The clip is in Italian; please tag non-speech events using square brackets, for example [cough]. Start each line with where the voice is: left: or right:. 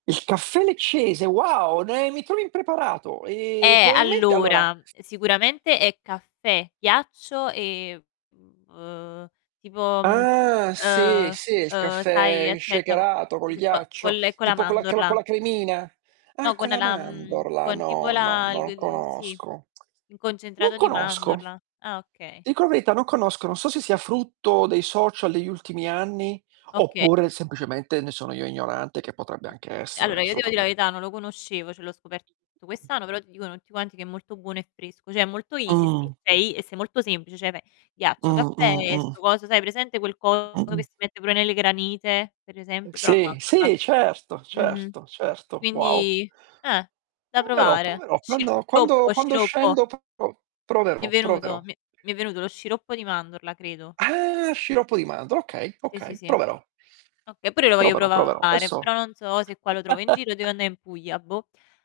right: Il caffè leccese, wow, ne mi trovi impreparato. Ehm,
left: Eh,
right: probabilmente, allora
left: allora, ehm, sicuramente è caffè, ghiaccio e, mhmm, uhm, tipo,
right: Ah, sì,
left: ehm,
right: sì, il
left: ehm, sai
right: caffè
left: aspetta con
right: shakerato, col
left: [unintelligible] fo con
right: ghiaccio,
left: le con la
right: tipo con la cla con
left: mandorla.
right: la cremina. Ah,
left: No con
right: con la
left: la mhmm,
right: mandorla,
left: con tipo
right: no, no,
left: la
right: non
left: g sì.
right: conosco.
left: I
right: Non
left: concentrato di
right: conosco,
left: mandorla. Ah, okay.
right: dico la verità, non conosco, non so se sia frutto dei social degli ultimi anni,
left: Oka
right: oppure semplicemente, ne sono io ignorante che potrebbe
left: Mh.
right: anche essere,
left: Allora, io devo dì la
right: assolutame
left: verità non lo conoscevo, cioè l'ho scoperto quest'anno, però ti dicono tutti quanti che è molto buono e fresco, cioè è molto easy esti
right: Mh.
left: sei e sei molto semplice, cioè pe ghiaccio, caffè,
right: Mh-mh,
left: e sto
right: mh.
left: coso, sai hai presente quel coso
right: Mh.
left: che si mette pure nelle granite, per esempio, però a
right: Sì,
left: mandorla.
right: sì, certo,
left: Mh-mh.
right: certo, certo. Wow.
left: Quindi Eh, da
right: Proverò,
left: provare.
right: proverò. Quando quando
left: Sciroppo,
right: quando
left: sciroppo.
right: scendo proverò,
left: Mi è
right: proverò,
left: venuto,
right: proverò.
left: mi è mi è venuto lo sciroppo di mandorla, credo.
right: Ah, sciroppo di mandorle, okay,
left: Sì sì
right: okay!
left: sì.
right: Proverò.
left: Oka pure io lo voglio
right: Proverò, proverò.
left: provare, però
right: Esso.
left: non so se qua lo trovo in giro o devo
right: [laughs]
left: anda' in Puglia, boh.